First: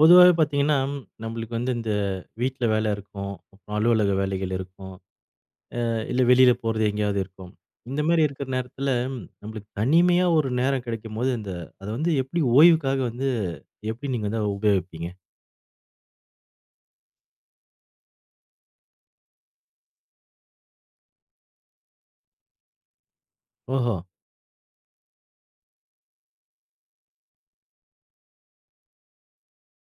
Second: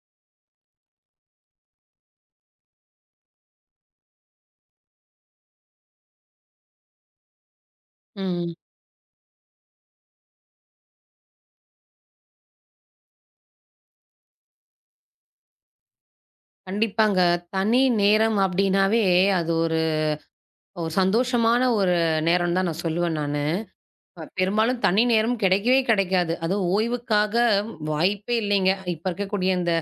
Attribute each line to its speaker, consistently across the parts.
Speaker 1: பொதுவாவே பார்த்தீங்கன்னா, நம்மளுக்கு வந்து இந்த வீட்ல வேலை இருக்கும். அப்புறம் அலுவலக வேலைகள் இருக்கும். இல்ல வெளியில போறது எங்கேயாவது இருக்கும். இந்த மாரி இருக்கிற
Speaker 2: ம்.
Speaker 1: நேரத்தில நம்மளுக்கு தனிமையா ஒரு நேரம் கிடைக்கும்போது, இந்த அத வந்து எப்படி ஓய்வுக்காக வந்து எப்படி நீங்க வந்து அதை உபயோகிப்பீங்க?
Speaker 2: கண்டிப்பாங்க. தனி நேரம் அப்டின்னாவே, அது ஒரு ஒரு சந்தோஷமான ஒரு நேரம் தான் நான் சொல்லுவேன் நானு.
Speaker 1: ஓஹோ!
Speaker 2: பெரும்பாலும் தனி நேரம் கிடைக்கவே கிடைக்காது. அதுவும் ஓய்வுக்காக வாய்ப்பே இல்லைங்க. இப்ப இருக்கக்கூடிய இந்த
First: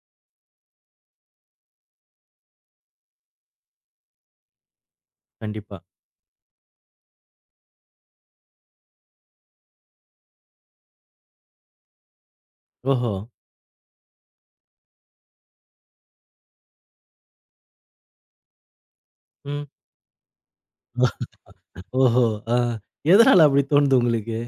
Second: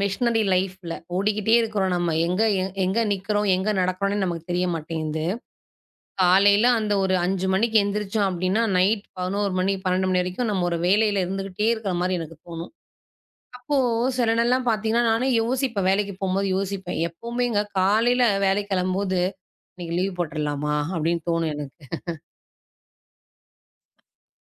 Speaker 2: மிஷினரி லைஃப்ல ஓடிக்கிட்டே இருக்கிறோம் நம்ம. எங்க நிக்கிறோம், எங்க நடக்கிறோம்னே நமக்கு தெரிய மாட்டேங்குது.
Speaker 1: கண்டிப்பா.
Speaker 2: காலையில அந்த ஒரு 5 மணிக்கு எந்திரிச்சோம் அப்டின்னா, நைட் 11 மணி, 12 மணி வரைக்கும் நம்ம ஒரு வேலையில இருந்துகிட்டே இருக்கிற மாரி எனக்கு தோணும்.
Speaker 1: ஓஹோ!
Speaker 2: அப்போ சில நாள்லாம் பார்த்தீங்கன்னா, நானே யோசிப்பேன். வேலைக்கு போம்போது யோசிப்பேன். எப்பவுமேங்க காலையில வேலைக்கு கிளம்பும்போது,
Speaker 1: ம்.
Speaker 2: "இன்னைக்கு லீவ் போட்டுறலாமா?" அப்படின்னு தோணும் எனக்கு.
Speaker 1: ஓஹோ! ஆ. எதனால அப்படி தோணுது உங்களுக்கு?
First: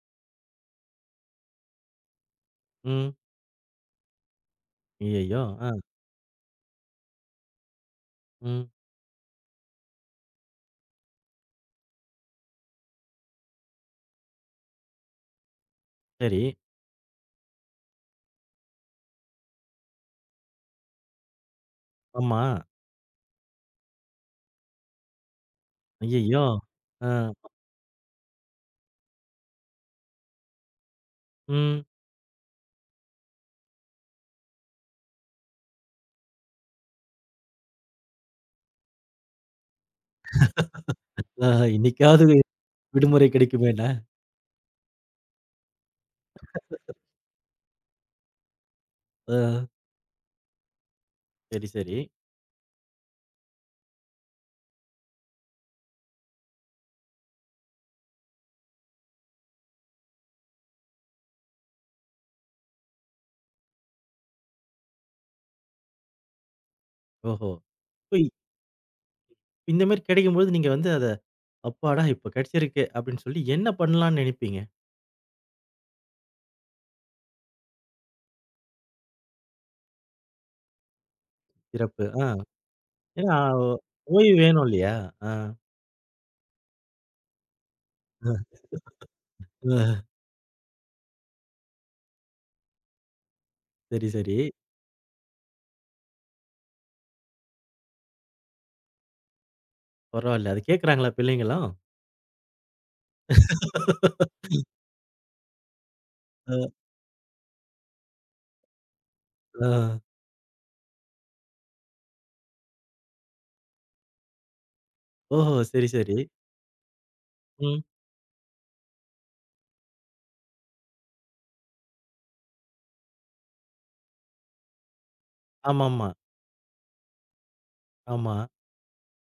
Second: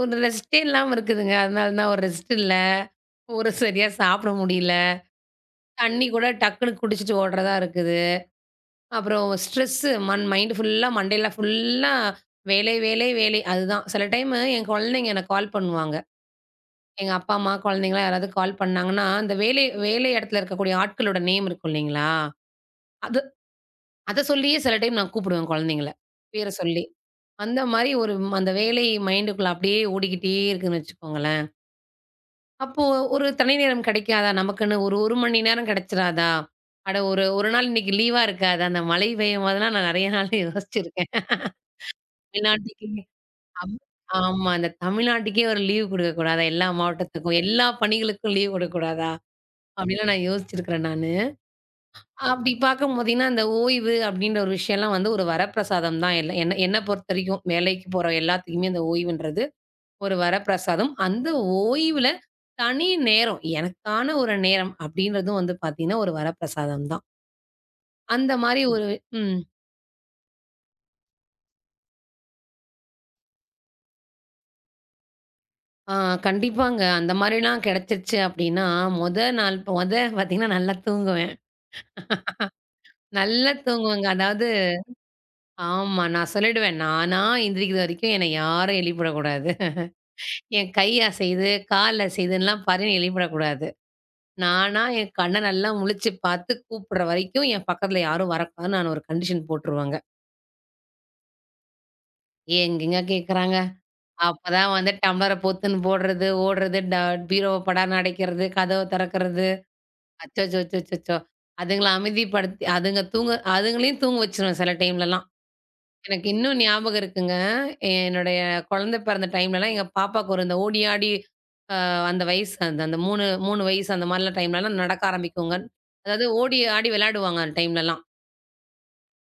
Speaker 2: ஒரு ரெஸ்ட்டே இல்லாம இருக்குதுங்க. அதனால தான் ஒரு ரெஸ்ட் இல்ல.
Speaker 1: ம்.
Speaker 2: ஒரு சரியா சாப்பிட முடியல.
Speaker 1: ஐயய்யோ! ஆ.
Speaker 2: தண்ணி கூட டக்குன்னு குடிச்சிட்டு ஓடுறதா இருக்குது.
Speaker 1: ம்.
Speaker 2: அப்புறம் ஸ்ட்ரெஸ்ஸு மைண்ட் ஃபுல்லா மண்டையில ஃபுல்லா வேலை, வேலை, வேலை. அதுதான். சில டைமு என் குழந்தைங்க எனக்கு கால் பண்ணுவாங்க.
Speaker 1: சரி.
Speaker 2: எங்க அப்பா, அம்மா, குழந்தைங்கலாம் யாராவது கால் பண்ணாங்கன்னா, இந்த வேலை வேலை இடத்துல இருக்கக்கூடிய ஆட்களோட நேம் இருக்கும் இல்லைங்களா?
Speaker 1: ஆமா.
Speaker 2: அது அத சொல்லியே சில டைம் நான் கூப்பிடுவேன் குழந்தைங்கள.
Speaker 1: ஐயய்யோ!
Speaker 2: பேர சொல்லி.
Speaker 1: ஆ.
Speaker 2: அந்த மாரி அந்த வேலை மைண்டுக்குள்ள அப்படியே ஓடிக்கிட்டே இருக்குன்னு வச்சுக்கோங்களேன்.
Speaker 1: ம்.
Speaker 2: அப்போ ஒரு தனி நேரம் கிடைக்காதா? நமக்குன்னு ஒரு 1 மணி நேரம் கிடைச்சிராதா? அட ஒரு 1 நாள் இன்னைக்கு லீவா இருக்காதா? அந்த மழை பெய்யும் போதெல்லாம் நான் நெறைய நாள் யோசிச்சிருக்கேன்.
Speaker 1: ஆஹா, இன்னைக்காவது
Speaker 2: தமிழ்நாட்டுக்கே
Speaker 1: விடுமுறை
Speaker 2: அம்
Speaker 1: கிடைக்குமேண்ணா.
Speaker 2: ஆமா. அந்த தமிழ்நாட்டுக்கே ஒரு லீவ் குடுக்கக்கூடாதா? எல்லா மாவட்டத்துக்கும், எல்லா பணிகளுக்கும் லீவ் குடுக்கக்கூடாதா?
Speaker 1: ஆ.
Speaker 2: அப்படிலாம் நான் யோசிச்சிருக்கிறேன் நானு.
Speaker 1: சரி, சரி.
Speaker 2: அப்படி பார்க்கும் போதீங்கன்னா, அந்த ஓய்வு அப்படின்ற ஒரு விஷயம்லாம் வந்து ஒரு வரப்பிரசாதம் தான். என்ன என்ன பொறுத்தவரைக்கும் வேலைக்கு போற எல்லாத்துக்குமே அந்த ஓய்வுன்றது ஒரு வரப்பிரசாதம். அந்த ஓய்வுல தனி நேரம், எனக்கான ஒரு நேரம் அப்படின்றதும் வந்து பார்த்தீங்கன்னா, ஒரு வரப்பிரசாதம் தான்.
Speaker 1: ஓஹோ! போய்
Speaker 2: அந்த மாரி ஒரு. ம்.
Speaker 1: இந்த மாரி கிடைக்கும்போது நீங்க வந்து அத, "அப்பாடா இப்ப கிடைச்சிருக்கு" அப்படின்னு சொல்லி என்ன பண்ணலாம்ன்னு நினைப்பீங்க?
Speaker 2: ஆ கண்டிப்பாங்க. அந்த மாரிலாம் கிடைச்சிருச்சு அப்படின்னா, மொத நாள் மொத பார்த்தீங்கன்னா நல்லா தூங்குவேன்.
Speaker 1: சிறப்பு. ஆ. ஏன்னா
Speaker 2: நல்லா தூங்குவேங்க.
Speaker 1: ஓய்வு
Speaker 2: அதாவது
Speaker 1: வேணும் இல்லையா? ஆ.
Speaker 2: ஆமா, நான் சொல்லிடுவேன். நானா எந்திரிக்கிற வரைக்கும் என்னை
Speaker 1: அ,
Speaker 2: யாரும் எழுப்பிடக்கூடாது.
Speaker 1: அ.
Speaker 2: என் கை அசையுது, கால் அசையுதுன்லாம் பாரு நீ எழுப்பிடக்கூடாது.
Speaker 1: சரி, சரி.
Speaker 2: நானா என் கண்ண நல்லா முழிச்சு பார்த்து கூப்பிடுற வரைக்கும், என் பக்கத்துல யாரும் வரக்கூடாதுன்னு நான் ஒரு கண்டிஷன் போட்டுருவேங்க.
Speaker 1: பரவால்ல. அது கேட்கறாங்களா பிள்ளைங்களும்?
Speaker 2: எங்கேங்க கேட்குறாங்க? அப்பதான் வந்து டம்ளர பொத்துன்னு போடுறது,
Speaker 1: அ,
Speaker 2: ஓடுறது, ட பீரோவ படார்னு அடைக்கிறது, கதவ திறக்கிறது.
Speaker 1: ஆ.
Speaker 2: அச்சச்சோ! அச்சச்சோ! அதுங்கள அமைதிப்படுத்தி அதுங்க தூங்க அதுங்களையும் தூங்க வச்சுருவேன் சில டைம்லலாம்.
Speaker 1: ஓஹோ! சரி, சரி.
Speaker 2: எனக்கு இன்னும் ஞாபகம் இருக்குங்க.
Speaker 1: ம்.
Speaker 2: என்னுடைய குழந்தை பிறந்த டைம்லலாம் எங்க பாப்பாக்கு ஒரு இந்த ஓடி ஆடி அ அந்த வயசு அந்த அந்த 3, 3 வயசு அந்த மாரிலாம் டைம்லலாம் நடக்க ஆரம்பிக்குங்க.
Speaker 1: ஆமாமா.
Speaker 2: அதாவது ஓடி ஆடி விளையாடுவாங்க அந்த டைம்லலாம்.
Speaker 1: ஆமா.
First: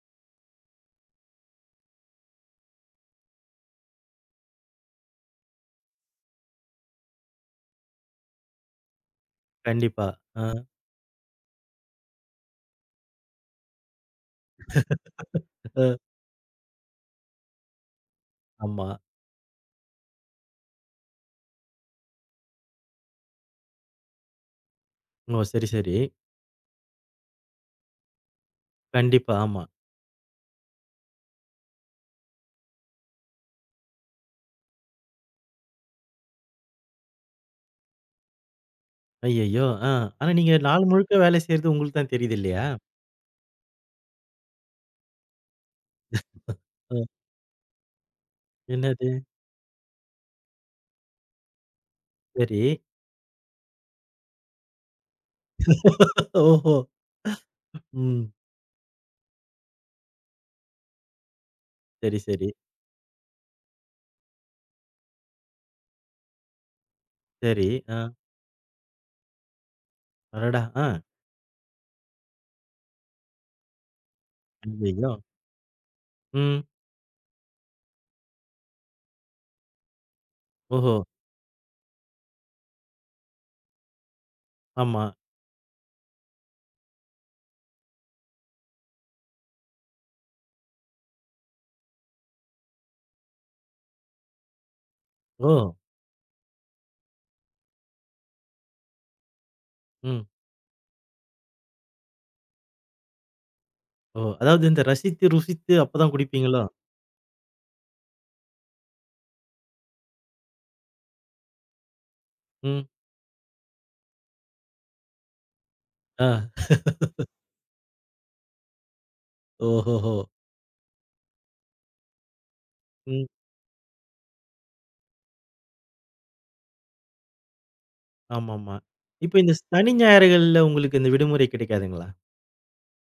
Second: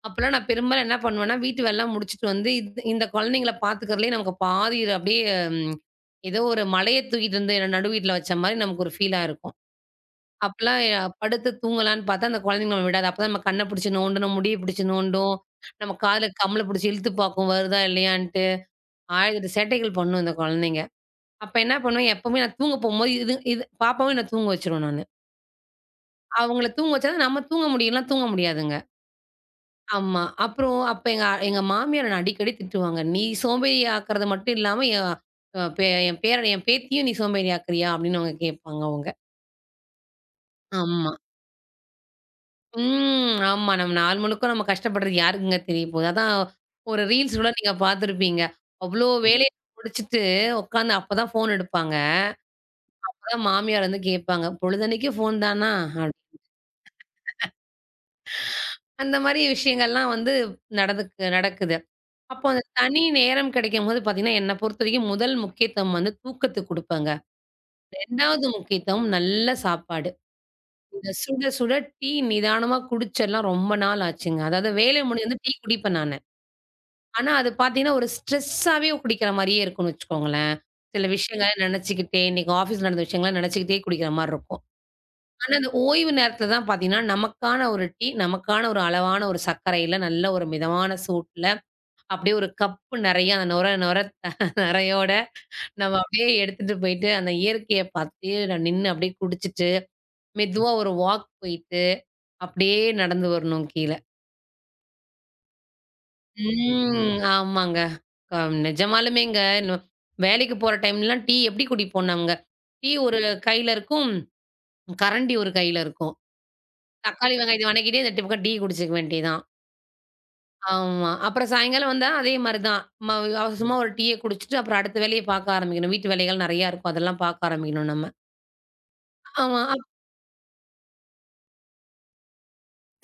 Speaker 2: அப்பலாம் நான் பெரும்பாலும் என்ன பண்ணுவேன்னா, வீட்டு வேலைலாம் முடிச்சுட்டு வந்து இந்த இந்த குழந்தைங்கள பார்த்துக்கிறதுலயே நமக்கு பாதி இது அப்படியே ம் ஏதோ ஒரு மலைய தூக்கிட்டு வந்து என்ன நடு வீட்ல வச்ச மாரி நமக்கு ஒரு ஃபீலா இருக்கும்.
Speaker 1: கண்டிப்பா. ஆ.
Speaker 2: அப்பலாம் படுத்து தூங்கலான்னு பார்த்தா அந்த குழந்தைங்க நம்மள விடாது. அப்பதான் நம்ம கண்ண பிடிச்சு நோண்டணும், முடிய பிடிச்சு நோண்டும், நம்ம
Speaker 1: அ.
Speaker 2: காதுல கம்மல பிடிச்சு இழுத்து பார்க்கும் வருதா இல்லையான்ட்டு.
Speaker 1: ஆமா.
Speaker 2: ஆயிரத்தெட்டு சேட்டைகள் பண்ணும் இந்த குழந்தைங்க. அப்ப என்ன பண்ணுவேன், எப்பவுமே நான் தூங்க போம்போது இது இது பாப்பாவையும் நான் தூங்க வச்சுருவேன் நானு.
Speaker 1: ஓ! சரி, சரி.
Speaker 2: அவங்கள தூங்க வச்சா தான் நம்ம தூங்க முடியும். இல்லனா தூங்க முடியாதுங்க.
Speaker 1: கண்டிப்பா. ஆமா.
Speaker 2: ஆமா. அப்புறம் எங்க எங்க மாமியார் என்ன அடிக்கடி திட்டுவாங்க. "நீ சோம்பேறி ஆக்குறது மட்டும் இல்லாம, என் அ பே என் பேரன என் பேத்தியும் நீ சோம்பேறி ஆக்குறியா?" அப்படின்னு அவங்க கேட்பாங்க அவங்க.
Speaker 1: ஐய்யய்யோ! ஆ. ஆனா நீங்க நாள்
Speaker 2: ஆமா.
Speaker 1: முழுக்க வேலை செய்றது உங்களுக்கு தான் தெரியுது இல்லையா?
Speaker 2: ம். ஆமா. நம்ம நாள் முழுக்க நம்ம கஷ்டப்படுறது யாருக்குங்க தெரிய போகுது. அதான்
Speaker 1: அ.
Speaker 2: ஒரு ரீல்ஸ் கூட நீங்க பார்த்துருப்பீங்க. அவ்ளோ.
Speaker 1: என்னது?
Speaker 2: வேலைய முடிச்சுட்டு உட்காந்து அப்பதான் ஃபோன் எடுப்பாங்க.
Speaker 1: சரி.
Speaker 2: அப்பதான் மாமியார் வந்து கேட்பாங்க. "பொழுதன்னைக்கு ஃபோன் தானா?" அப்
Speaker 1: ஓஹோ! ம்.
Speaker 2: அந்த மாரி விஷயங்கள்லாம் வந்து நடந்துக்கு நடக்குது.
Speaker 1: சரி,
Speaker 2: அப்போ
Speaker 1: சரி,
Speaker 2: அந்த தனி நேரம் கிடைக்கும்போது பார்த்தீங்கன்னா, என்ன பொறுத்தவரைக்கும் முதல் முக்கியத்துவம் வந்து தூக்கத்துக்கு குடுப்பேங்க.
Speaker 1: சரி. ஆ.
Speaker 2: 2வது முக்கியத்துவம் நல்ல சாப்பாடு.
Speaker 1: அடடா! ஆ.
Speaker 2: இந்த சுட சுட டீ நிதானமா குடிச்செல்லாம் ரொம்ப நாள் ஆச்சுங்க. அதாவது வேலை
Speaker 1: ஐயய்யோ!
Speaker 2: முடிஞ்சு வந்து டீ குடிப்பேன் நானு.
Speaker 1: ம்.
Speaker 2: ஆனா அது பார்த்தீங்கன்னா, ஒரு ஸ்ட்ரெஸ்ஸாவே குடிக்கிற மாரியே இருக்கும்னு வச்சுக்கோங்களேன்.
Speaker 1: ஓஹோ!
Speaker 2: சில விஷயங்கள நெனச்சுக்கிட்டே, இன்னைக்கு ஆஃபீஸ் நடந்த விஷயங்கள நெனச்சுக்கிட்டே குடிக்கிற மாரி இருக்கும்.
Speaker 1: ஆமா.
Speaker 2: ஆனா, அந்த ஓய்வு நேரத்துல தான் பாத்தீங்கன்னா, நமக்கான ஒரு டீ, நமக்கான ஒரு அளவான ஒரு சர்க்கரையில, நல்ல ஒரு மிதமான சூட்ல, அப்படியே ஒரு கப்பு நெறைய அந்த நொர நொர நெறையோட
Speaker 1: ஓ!
Speaker 2: நம்ம அப்படியே எடுத்துட்டு போயிட்டு, அந்த இயற்கைய பாத்துட்டே நான் நின்னு அப்படியே குடிச்சிட்டு,
Speaker 1: ம்.
Speaker 2: மெதுவா ஒரு வாக் போயிட்டு, அப்படியே நடந்து வரணும் கீழ.
Speaker 1: ஓ! அதாவது இந்த ரசித்து, ருசித்து அப்பதான் குடிப்பீங்களோ?
Speaker 2: ம். ம். ஆமாங்க. அ நிஜமாலுமேங்க. நொ வேலைக்கு போற டைம்லலாம் டீ எப்படி குடிப்போம் நாங்க?
Speaker 1: ம்.
Speaker 2: டீ ஒரு கையில இருக்கும், கரண்டி ஒரு கையில இருக்கும்.
Speaker 1: ஆ.
Speaker 2: தக்காளி வெங்காயத்த வணக்கிட்டே இந்த பக்கம் டீ குடிச்சுக்க வேண்டியது தான்.
Speaker 1: ஓஹோஹோ!
Speaker 2: ஆமா. அப்புறம் சாயங்காலம் வந்தா அதே மாரி தான்.
Speaker 1: ம்.
Speaker 2: அவசரமா ஒரு டீய குடிச்சுட்டு, அப்புறம் அடுத்த வேலைய பாக்க ஆரம்பிக்கணும். வீட்டு வேலைகள் நெறையா இருக்கும். அதெல்லாம் பாக்க ஆரம்பிக்கணும் நம்ம.
Speaker 1: ஆமாமா. இப்ப இந்த
Speaker 2: ஆமா.
Speaker 1: சனி, ஞாயிறுகள்ல உங்களுக்கு இந்த விடுமுறை கிடைக்காதுங்களா?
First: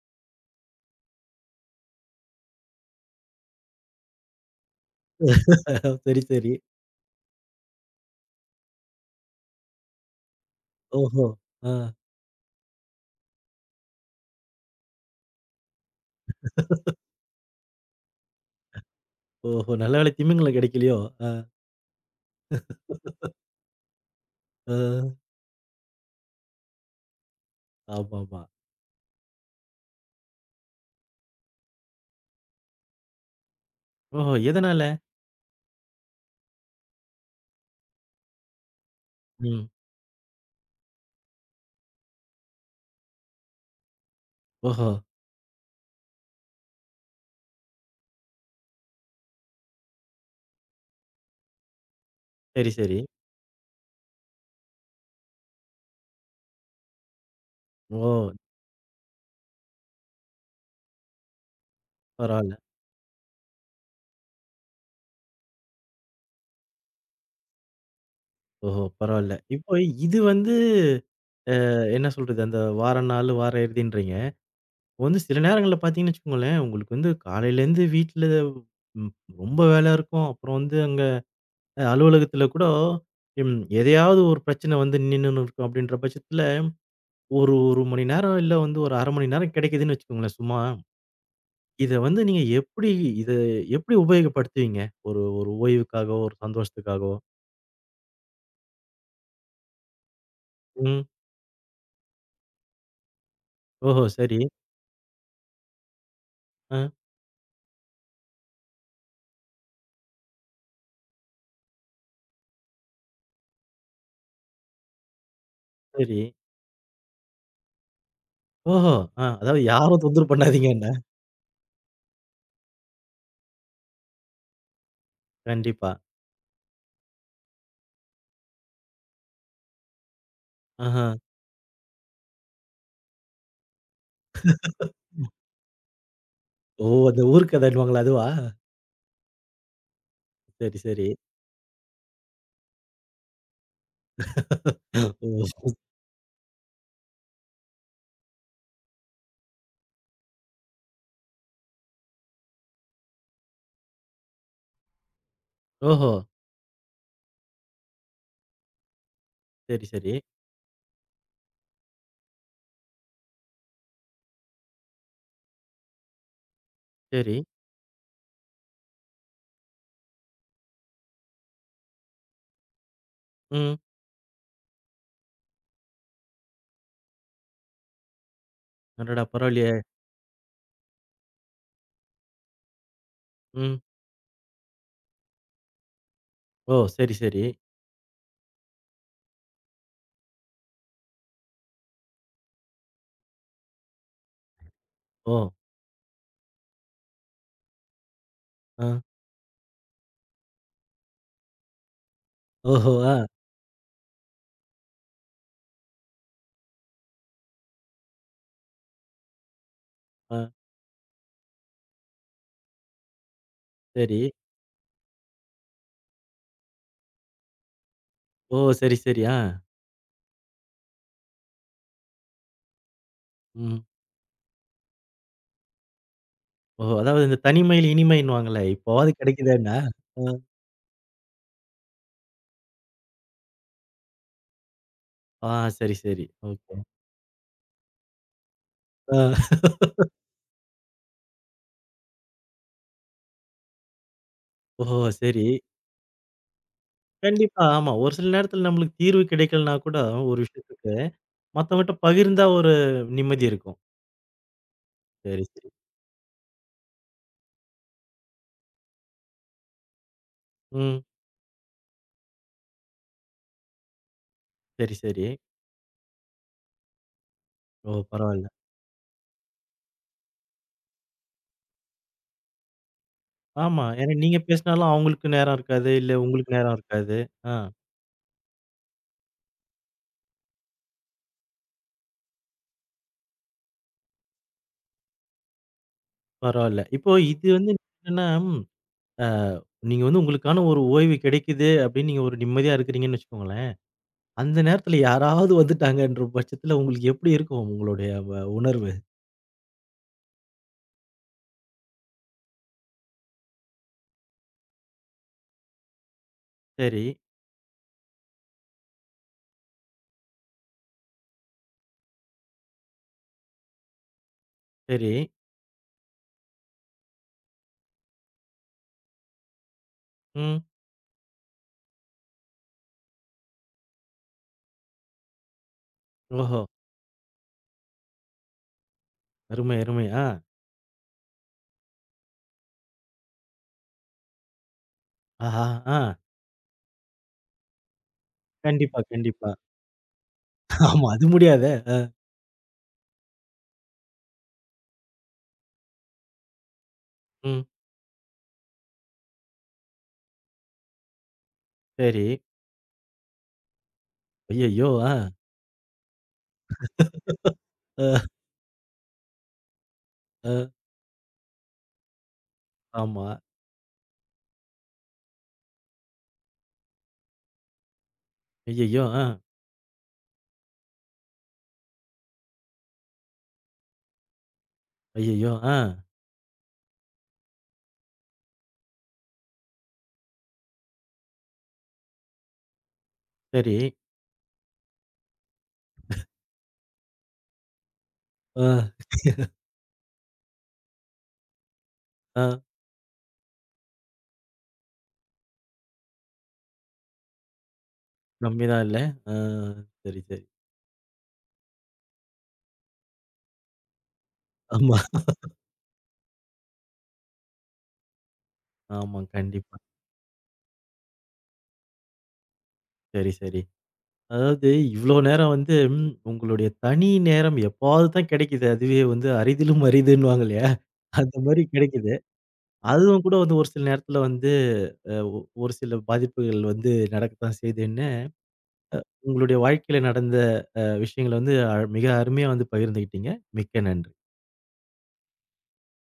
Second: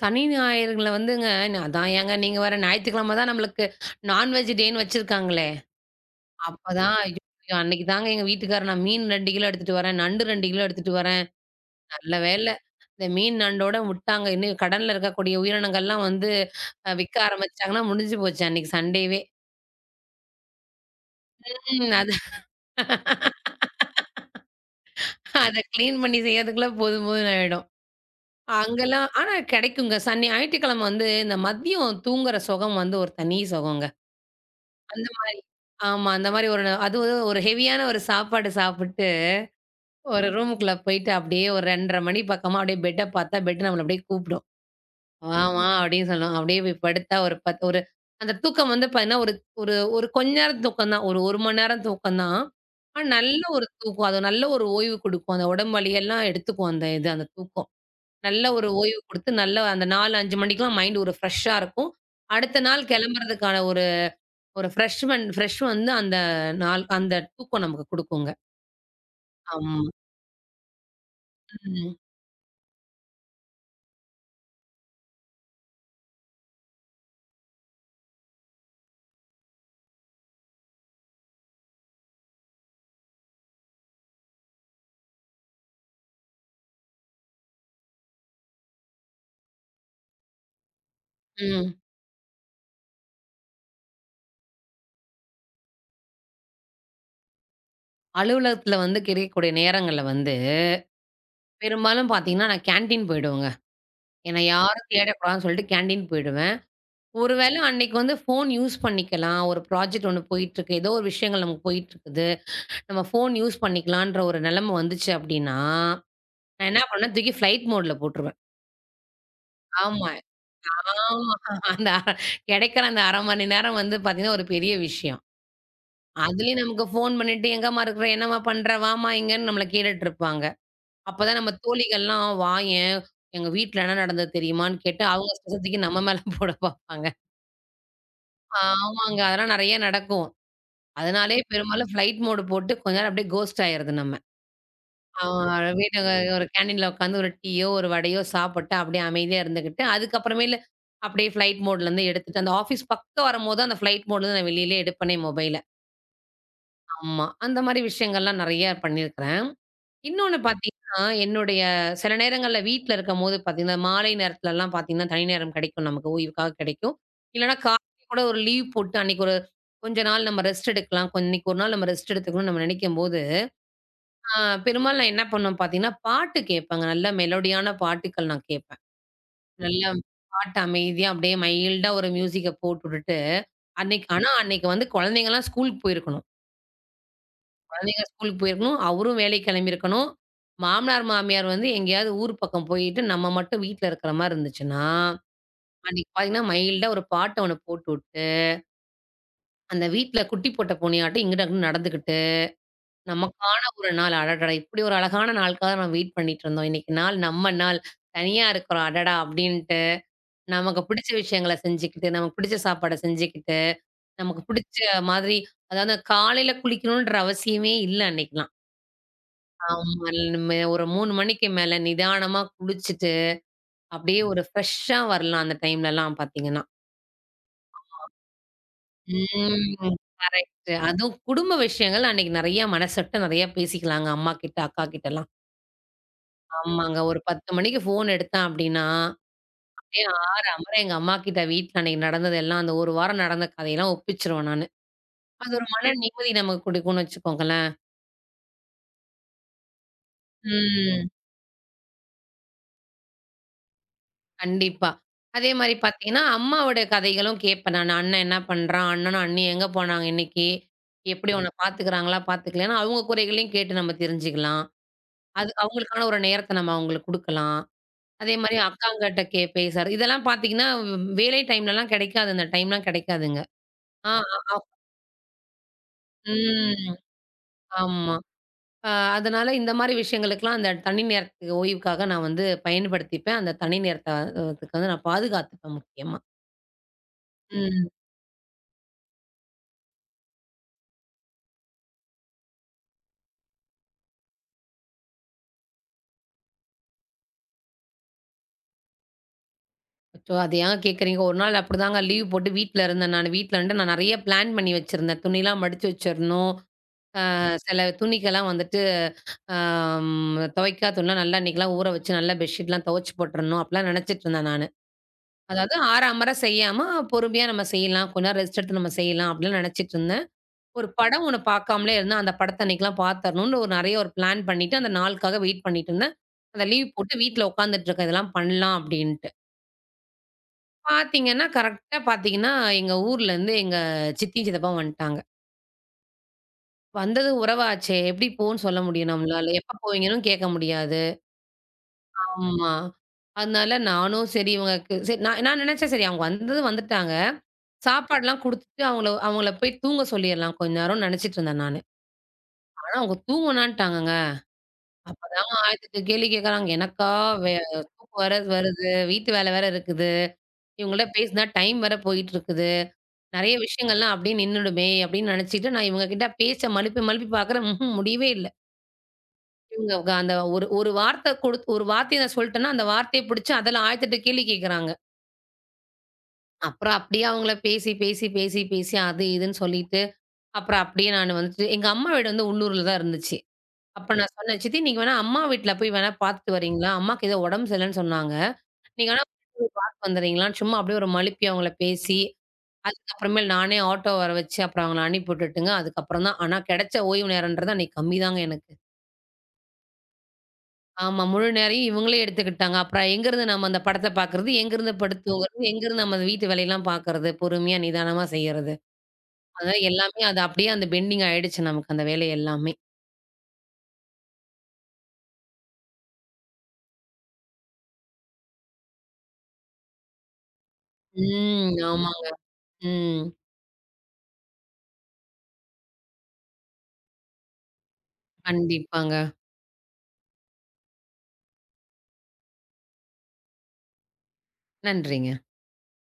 Speaker 2: சனி ஞாயிறுகள வந்துங்க, அதான் ஏங்க நீங்க வேற ஞாயித்துக்கிழமை தான் நம்மளுக்கு நான்வெஜ் டேன்னு வச்சிருக்காங்களே!
Speaker 1: சரி, சரி.
Speaker 2: அப்பதான் ஐயோ! ஐயோ, அன்னைக்கு தாங்க எங்க வீட்டுக்காரர் நான் மீன் 2 கிலோ எடுத்துட்டு வரேன், நண்டு 2 கிலோ எடுத்துட்டு வரேன்.
Speaker 1: ஓஹோ! ஆ.
Speaker 2: நல்ல வேல. இந்த மீன் நண்டோட விட்டாங்க. இன்னும் கடல்ல இருக்கக்கூடிய உயிரினங்கள்லாம் வந்து விக்க ஆரம்பிச்சுட்டாங்கன்னா முடிஞ்சு போச்சு அன்னைக்கு சண்டேவே.
Speaker 1: ஓஹோ! நல்ல வேளை திமிங்கலம் கிடைக்கலையோ! ஆ.
Speaker 2: ம். அது
Speaker 1: ஆ.
Speaker 2: அத கிளீன் பண்ணி செய்யறதுக்குள்ள போதும் போதும்ன்னு ஆயிடும்.
Speaker 1: ஆமாமா.
Speaker 2: அங்கலாம் ஆனா கிடைக்குங்க. சனி ஞாயிற்றுக்கிழமை வந்து இந்த மதியம் தூங்குற சுகம் வந்து ஒரு தனி சுகங்க.
Speaker 1: ஓஹோ! எதனால?
Speaker 2: அந்த ம- ஆமா. அந்த மாரி அது ஒரு ஒரு ஹெவியான ஒரு சாப்பாடு சாப்பிட்டு,
Speaker 1: ம்.
Speaker 2: ஒரு ரூமுக்குள்ள போயிட்டு அப்படியே ஒரு 2:30 மணி பக்கமா அப்படியே பெட்ட பார்த்தா, பெட் நம்மள அப்படியே கூப்பிடும்.
Speaker 1: ஓஹோ!
Speaker 2: "வா, வா" அப்படின்னு சொல்லும். அப்படியே போய் படுத்தா ஒரு 10 ஒரு அந்த தூக்கம் வந்து பார்த்தீங்கன்னா, ஒரு ஒரு ஒரு கொஞ்ச நேரம் தூக்கம் தான். ஒரு 1 மணி நேரம் தூக்கம் தான்.
Speaker 1: சரி, சரி.
Speaker 2: ஆனா நல்ல ஒரு தூக்கம். அது நல்ல ஒரு ஓய்வு குடுக்கும். அந்த உடம்பு வலி எல்லாம் எடுத்துக்கும் அந்த இது அந்த தூக்கம்.
Speaker 1: ஓ!
Speaker 2: நல்ல ஒரு ஓய்வு குடுத்து, நல்ல அந்த 4, 5 மணிக்கெல்லாம் மைண்ட் ஒரு ஃப்ரெஷ்ஷா இருக்கும்.
Speaker 1: பரவால்ல.
Speaker 2: அடுத்த நாள் கிளம்புறதுக்கான ஒரு ஒரு ஃப்ரெஷ்மன் ஃப்ரெஷ் வந்து அந்த நாள் அந்த தூக்கம் நமக்கு குடுக்குங்க.
Speaker 1: ஓஹோ! பரவால்ல. இப்போ
Speaker 2: ஆமா.
Speaker 1: இது வந்து
Speaker 2: ம்.
Speaker 1: என்ன சொல்றது? அந்த வார நாளு, வார இறுதின்றீங்க. வந்து சில நேரங்கள்ல பார்த்தீங்கன்னு வச்சுக்கோங்களேன், உங்களுக்கு வந்து காலையிலேருந்து வீட்ல ம் ரொம்ப வேலை இருக்கும். அப்புறம் வந்து அங்க அலுவலகத்தில கூட ம் எதையாவது ஒரு பிரச்சனை வந்து நின்னுன்னு இருக்கும். அப்படின்ற பட்சத்தில ஒரு 1 மணி நேரம் இல்ல வந்து ஒரு 1/2 மணி நேரம் கிடைக்குதுன்னு வச்சுக்கோங்களேன் சும்மா.
Speaker 2: ம்.
Speaker 1: இத வந்து நீங்க எப்படி இத எப்படி உபயோகப்படுத்துவீங்க? ஒரு ஒரு ஓய்வுக்காகவோ, ஒரு சந்தோஷத்துக்காகவோ?
Speaker 2: அலுவலகத்துல வந்து கிடைக்கக்கூடிய நேரங்கள்ல வந்து,
Speaker 1: ம்.
Speaker 2: பெரும்பாலும் பார்த்தீங்கன்னா, நான் கேன்டீன் போயிடுவேங்க.
Speaker 1: ஓஹோ! சரி.
Speaker 2: என்ன யாரும் தேடக்கூடாதுன்னு சொல்லிட்டு கேன்டீன் போயிடுவேன்.
Speaker 1: ஆ
Speaker 2: ஒரு வேளை அன்னைக்கு வந்து ஃபோன் யூஸ் பண்ணிக்கலாம். ஒரு ப்ராஜெக்ட் ஒண்ணு போயிட்டுருக்கு. ஏதோ ஒரு விஷயங்கள் நமக்கு போயிட்டுருக்குது. நம்ம ஃபோன் யூஸ் பண்ணிக்கலான்ற ஒரு நிலைமை வந்துச்சு அப்படின்னா,
Speaker 1: சரி.
Speaker 2: நான் என்ன பண்ணுவேன், தூக்கி ஃப்ளைட் மோட்ல போட்டுருவேன்.
Speaker 1: ஓஹோ! ஆ அதாவது யாரும்
Speaker 2: ஆமா.
Speaker 1: தொந்தரவு பண்ணாதீங்க என்ன.
Speaker 2: ஆமா. அந்த அர- கிடைக்கிற அந்த 1/2 மணி நேரம் வந்து பார்த்தீங்கன்னா, ஒரு பெரிய விஷயம்.
Speaker 1: கண்டிப்பா.
Speaker 2: அதுலயும் நமக்கு ஃபோன் பண்ணிட்டு, "எங்கம்மா இருக்கிற? என்னம்மா பண்ற? வாம்மா இங்கன்னு" நம்மள கேட்டுட்டு இருப்பாங்க.
Speaker 1: ஆஹ.
Speaker 2: அப்பதான் நம்ம தோழிகள்லாம் வாயேன், "எங்க வீட்ல என்ன நடந்தது தெரியுமான்னு?" கேட்டு அவங்க ஸ்ட்ரெஸ்ஸ நம்ம மேல போட
Speaker 1: ஓ!
Speaker 2: பார்ப்பாங்க.
Speaker 1: அந்த ஊர் கதைன்னுவாங்களே அதுவா?
Speaker 2: ஆமாங்க. அதெல்லாம் நெறைய நடக்கும்.
Speaker 1: சரி, சரி.
Speaker 2: அதனாலேயே பெரும்பாலும் ஃப்ளைட் மோடு போட்டு கொஞ்ச நேரம் அப்படியே கோஸ்ட் ஆயிறது நம்ம. ஆமா.
Speaker 1: ஓ!
Speaker 2: வீட்டுக்கு ஒரு கேண்டீன்ல உட்காந்து ஒரு டீயோ, ஒரு வடையோ சாப்பிட்டு அப்படியே அமைதியா இருந்துகிட்டு, அதுக்கப்புறமேலு அப்படியே ஃப்ளைட் மோட்ல இருந்து எடுத்துட்டு, அந்த ஆஃபீஸ் பக்கம் வரும்போது அந்த ஃப்ளைட் மோட்ல இருந்து நான் வெளியிலே எடுப்பேனே மொபைல.
Speaker 1: ஓஹோ!
Speaker 2: ஆமா. அந்த மாரி விஷயங்கள்லாம் நெறைய பண்ணியிருக்கிறேன்.
Speaker 1: சரி, சரி.
Speaker 2: இன்னொன்னு பார்த்தீங்கன்னா, என்னுடைய சில நேரங்கள்ல வீட்ல இருக்கும்போது பார்த்தீங்கன்னா, மாலை நேரத்துலலாம் பார்த்தீங்கன்னா, தனி நேரம் கிடைக்கும் நமக்கு. ஓய்வுக்காக கிடைக்கும்.
Speaker 1: சரி.
Speaker 2: இல்லன்னா காலையில கூட ஒரு லீவ் போட்டு அன்னைக்கு ஒரு கொஞ்ச நாள் நம்ம ரெஸ்ட் எடுக்கலாம். இன்னைக்கு ஒரு நாள் நம்ம ரெஸ்ட் எடுத்துக்கணும்னு நம்ம நெனைக்கும்போது,
Speaker 1: ம்.
Speaker 2: பெரும்பாலும் நான் என்ன பண்ணுவேன் பார்த்தீங்கன்னா, பாட்டு கேட்பேங்க. நல்ல மெலோடியான பாட்டுக்கள் நான் கேட்பேன்.
Speaker 1: அடடா! பரவாயில்லையே!
Speaker 2: நல்லா பாட்டு அமைதியா அப்படியே மைல்டா ஒரு மியூசிக்க போட்டுட்டுட்டு,
Speaker 1: ம்.
Speaker 2: அன்னைக்கு ஆனா அன்னைக்கு வந்து குழந்தைங்கலாம் ஸ்கூலுக்கு போயிருக்கணும்.
Speaker 1: ஓ! சரி, சரி.
Speaker 2: குழந்தைங்க ஸ்கூலுக்கு போயிருக்கணும். அவரும் வேலைக்கு கிளம்பியிருக்கணும். மாமனார், மாமியார் வந்து எங்கேயாவது ஊர் பக்கம் போயிட்டு, நம்ம மட்டும் வீட்ல இருக்கிற மாரி இருந்துச்சுன்னா,
Speaker 1: ஓ!
Speaker 2: அன்னைக்கு பார்த்தீங்கன்னா, மைல்டா ஒரு பாட்ட ஒண்ணு போட்டுட்டு,
Speaker 1: ஆ.
Speaker 2: அந்த வீட்ல குட்டி போட்ட பூனையாட்டம் இங்கிட்டு அங்கிட்டு நடந்துகிட்டு
Speaker 1: ஓஹோ! ஆ.
Speaker 2: நமக்கான ஒரு நாள். அடடா! இப்படி ஒரு அழகான நாளுக்காக நம்ம வெயிட் பண்ணிட்டுருந்தோம். இன்னைக்கு நாள் நம்ம நாள். தனியா இருக்கிறோம் அடடா! அப்படின்ட்டு,
Speaker 1: ஆ.
Speaker 2: நமக்கு பிடிச்ச விஷயங்கள செஞ்சுக்கிட்டு, நமக்கு பிடிச்ச சாப்பாட செஞ்சுக்கிட்டு,
Speaker 1: சரி.
Speaker 2: நமக்கு பிடிச்ச மாதிரி அதாவது காலையில குளிக்கணுன்ற அவசியமே இல்ல அன்னைக்கலாம்.
Speaker 1: ஓ! சரி, சரி. ஆ.
Speaker 2: ஆமா. நம்ம ஒரு 3 மணிக்கு மேல நிதானமா குளிச்சுட்டு,
Speaker 1: ம்.
Speaker 2: அப்படியே ஒரு ஃப்ரெஷ்ஷா வரலாம் அந்த டைம்லலாம் பார்த்தீங்கன்னா.
Speaker 1: ஓஹோ! அதாவது இந்த தனிமையில் இனிமைன்னுவாங்களே, இப்போவாது கிடைக்குதேன்னா?
Speaker 2: ம்.
Speaker 1: ஆ.
Speaker 2: கரெக்ட்டு. அதுவும் குடும்ப விஷயங்கள் அன்னைக்கு நெறைய மனசு விட்டு நெறைய பேசிக்கலாங்க அம்மா கிட்ட, அக்கா கிட்டலாம்.
Speaker 1: ஆ சரி, சரி. ஓகே.
Speaker 2: ஆமாங்க. ஒரு 10 மணிக்கு ஃபோன் எடுத்தேன் அப்டின்னா,
Speaker 1: ஆ.
Speaker 2: அப்படியே ஆற அமர எங்க அம்மாகிட்ட வீட்ல அன்னைக்கு நடந்தது எல்லாம், அந்த 1 வாரம் நடந்த கதையெல்லாம் ஒப்பிச்சுருவேன் நானு.
Speaker 1: ஓஹோ! சரி.
Speaker 2: அது ஒரு மன நிம்மதி நமக்கு குடுக்கும்னு
Speaker 1: கண்டிப்பா.
Speaker 2: வச்சுக்கோங்களேன்.
Speaker 1: ஆமா. ஒரு சில நேரத்தில நம்மளுக்கு தீர்வு கிடைக்கலன்னா கூட, ஒரு விஷயத்துக்கு
Speaker 2: ம்.
Speaker 1: மத்தவங்கட்ட பகிர்ந்தா ஒரு நிம்மதி இருக்கும்.
Speaker 2: கண்டிப்பா.
Speaker 1: சரி,
Speaker 2: அதே
Speaker 1: சரி.
Speaker 2: மாரி பாத்தீங்கன்னா, அம்மாவோடைய கதைகளும் கேட்பேன் நானு. அண்ணன் என்ன பண்றான்? அண்ணனும் அண்ணியும் எங்க போனாங்க இன்னைக்கு?
Speaker 1: ம்.
Speaker 2: எப்படி உன்ன பாத்துக்கிறாங்களா? பாத்துக்கலையான்னு அவங்க குறைகளையும் கேட்டு நம்ம தெரிஞ்சுக்கலாம்.
Speaker 1: சரி, சரி.
Speaker 2: அது அவங்களுக்கான ஒரு நேரத்த நம்ம அவங்களுக்கு குடுக்கலாம்.
Speaker 1: ஓ!
Speaker 2: அதே
Speaker 1: பரவால்ல.
Speaker 2: மாரி அக்காங்கிட்ட பேசுறது. இதெல்லாம் பாத்தீங்கன்னா, வேலை டைம்லலாம் கெடைக்காது. அந்த டைம்லாம் கெடைக்காதுங்க.
Speaker 1: ஆமா.
Speaker 2: ஆ,
Speaker 1: ஏன்னா நீங்க
Speaker 2: அ, அப்
Speaker 1: பேசினாலும் அவங்களுக்கு நேரம் இருக்காது. இல்ல உங்களுக்கு நேரம்
Speaker 2: ம்.
Speaker 1: இருக்காது. ஆ
Speaker 2: ஆமா. அ அதனால இந்த மாரி விஷயங்களுக்கெல்லாம் அந்த தனி நேரத்துக்கு ஓய்வுக்காக நான் வந்து பயன்படுத்திப்பேன். அந்த தனி நேரத்த அதுக்கு வந்து நான் பாதுகாத்துப்பேன் முக்கியமா.
Speaker 1: பரவால்ல. இப்போ இது வந்து
Speaker 2: ம்.
Speaker 1: என்னன்னா, அ நீங்க வந்து உங்களுக்கான ஒரு ஓய்வு கிடைக்குது அப்படின்னு நீங்க ஒரு நிம்மதியா இருக்கிறீங்கன்னு வச்சுக்கோங்களேன். அந்த நேரத்துல யாராவது வந்துட்டாங்கன்ற பட்சத்துல உங்களுக்கு எப்படி இருக்கும் உங்களுடைய உணர்வு?
Speaker 2: அச்சோ! அத ஏன் கேட்குறீங்க? ஒரு நாள் அப்படிதாங்க லீவ் போட்டு வீட்ல இருந்தேன் நானு. வீட்ல இருந்துட்டு நான் நெறைய பிளான் பண்ணி வச்சிருந்தேன். துணிலாம் மடிச்சு வச்சிரணும்.
Speaker 1: சரி,
Speaker 2: அ சில துணிக்கெல்லாம் வந்துட்டு துவைக்காத துணிலாம் நல்லா இன்னைக்கெல்லாம் ஊற வச்சு நல்லா பெட்ஷீட்லாம் துவைச்சு போட்டுறணும். அப்படிலாம் நெனச்சிட்டு இருந்தேன் நானு.
Speaker 1: சரி.
Speaker 2: அதாவது ஆறாமர செய்யாம பொறுமையா நம்ம செய்யலாம். கொஞ்ச நேரம் ரெஸ்ட் எடுத்து நம்ம செய்யலாம். அப்படிலாம் நெனச்சிட்டு இருந்தேன்.
Speaker 1: ம்.
Speaker 2: ஒரு படம் ஒண்ணு பார்க்காமலே இருந்தேன். அந்த படத்த அன்னைக்குலாம் பார்த்துரணும்னு ஒரு நெறைய ஒரு பிளான் பண்ணிட்டு, அந்த நாளுக்காக வெயிட் பண்ணிட்டு இருந்தேன்.
Speaker 1: ஓஹோ!
Speaker 2: அந்த லீவ் போட்டு வீட்ல உட்காந்துட்டு இருக்கேன். இதெல்லாம் பண்ணலாம் அப்டின்ட்டு.
Speaker 1: அருமை, அருமை. ஆ.
Speaker 2: பார்த்தீங்கன்னா, கரெக்ட்டா பார்த்தீங்கன்னா, எங்க ஊர்லருந்து எங்க சித்தியும், சித்தப்பாவும் வந்ட்டாங்க.
Speaker 1: ஆஹா! ஆ.
Speaker 2: வந்தது உறவாச்சே! எப்டி போன்னு சொல்ல
Speaker 1: கண்டிப்பா,
Speaker 2: முடியும்
Speaker 1: கண்டிப்பா.
Speaker 2: நம்மளால? எப்ப போவீங்கன்னும் கேட்க முடியாது.
Speaker 1: ஆமா. அது முடியாதே.
Speaker 2: ஆமா. அதனால நானும் சரி இவங்களுக்கு சரி நான் நான் நெனச்சேன் சரி அவங்க வந்தது வந்துட்டாங்க.
Speaker 1: ம்.
Speaker 2: சாப்பாடுலாம் குடுத்துட்டு அவங்கள அவங்கள போய் தூங்க சொல்லிர்லாம் கொஞ்ச நேரம்னு நெனச்சிட்டு இருந்தேன் நானு.
Speaker 1: சரி.
Speaker 2: ஆனா அவங்க தூங்கவேணான்ட்டாங்கங்க.
Speaker 1: ஐயய்யோ! ஆ.
Speaker 2: அப்பதான் 1008 கேள்வி கேட்கறாங்க. எனக்கா வே தூக்கம்
Speaker 1: அ,
Speaker 2: வேற வருது. வீட்டு வேலை வேற இருக்குது.
Speaker 1: அ.
Speaker 2: இவங்கள்ட்ட பேசினா டைம் வேற போயிட்டு இருக்குது.
Speaker 1: ஆமா.
Speaker 2: நெறைய விஷயங்கள்லாம் அப்படியே நின்னுடுமே அப்படின்னு நினைச்சுட்டு நான் இவங்க கிட்ட பேச்ச மழுப்பி மழுப்பி பார்க்குறேன். முடியவே இல்ல.
Speaker 1: ஐயய்யோ! ஆ.
Speaker 2: இவங்க க அந்த ஒரு ஒரு வார்த்தை குடுத் ஒரு வார்த்தைய நான் சொல்ட்டேன்னா, அந்த வார்த்தைய பிடிச்சு அதுல 1008 கேள்வி கேட்கறாங்க.
Speaker 1: ஐயய்யோ! ஆ.
Speaker 2: அப்புறம் அப்படியே அவங்கள பேசி, பேசி, பேசி, பேசி அது இதுன்னு சொல்லிட்டு, அப்புறம் அப்படியே நான் வந்துட்டு எங்க அம்மா வீடு வந்து உள்ளூர்ல தான் இருந்துச்சு.
Speaker 1: சரி.
Speaker 2: அப்ப நான் சொன்னேன், "சித்தி நீங்க வேணா அம்மா வீட்ல போய் வேணா பார்த்துட்டு வரீங்களா? அம்மாக்கு ஏதோ உடம்பு சரியில்லன்னு சொன்னாங்க."
Speaker 1: ஆ,
Speaker 2: நீங்க ஆனா வந்துர்றீங்களான்னு சும்மா அப்படியே ஒரு மழுப்பி அவங்கள பேசி,
Speaker 1: ஆ.
Speaker 2: அதுக்கப்புறமேல் நானே ஆட்டோ வர வச்சு, அப்புறம் அவங்கள அனுப்பி விட்டுட்டுங்க. அதுக்கப்புறம் தான் ஆனா கிடைச்ச ஓய்வு நேரம்ன்றது அன்னைக்கு கம்மி தாங்க
Speaker 1: கம்மி
Speaker 2: எனக்கு.
Speaker 1: தான் இல்ல? ஆ சரி, சரி.
Speaker 2: ஆமா. முழு நேரையும் இவங்களே எடுத்துக்கிட்டாங்க. அப்புறம் எங்கருந்து நம்ம அந்த படத்த பார்க்கறது, எங்கருந்து
Speaker 1: ஆமா.
Speaker 2: படுத்து தூங்குறது, எங்கருந்து நம்ம வீட்டு வேலையெல்லாம் பார்க்கறது, பொறுமையா நிதானமா செய்யறது.
Speaker 1: ஆமா, கண்டிப்பா.
Speaker 2: அதான் எல்லாமே அது அப்படியே அந்த பெண்டிங் ஆயிடுச்சு நமக்கு அந்த வேலை எல்லாமே.
Speaker 1: சரி, சரி. அதாவது இவ்ளோ நேரம் வந்து ம் உங்களுடைய தனி நேரம் எப்பாவது தான் கிடைக்குது. அதுவே வந்து அரிதிலும் அரிதுன்னுவாங்க இல்லையா? அந்த மாரி
Speaker 2: ம்.
Speaker 1: கிடைக்குது.
Speaker 2: ஆமாங்க.
Speaker 1: அதுவும்
Speaker 2: ம்.
Speaker 1: கூட வந்து ஒரு சில நேரத்துல வந்து அ ஒ ஒரு சில பாதிப்புகள் வந்து நடக்கத்தான் செய்துன்னு,
Speaker 2: கண்டிப்பாங்க.
Speaker 1: உங்களுடைய வாழ்க்கையில நடந்த விஷயங்கள வந்து மிக அருமையா வந்து பகிர்ந்துகிட்டீங்க. மிக்க நன்றி.
Speaker 2: நன்றிங்க.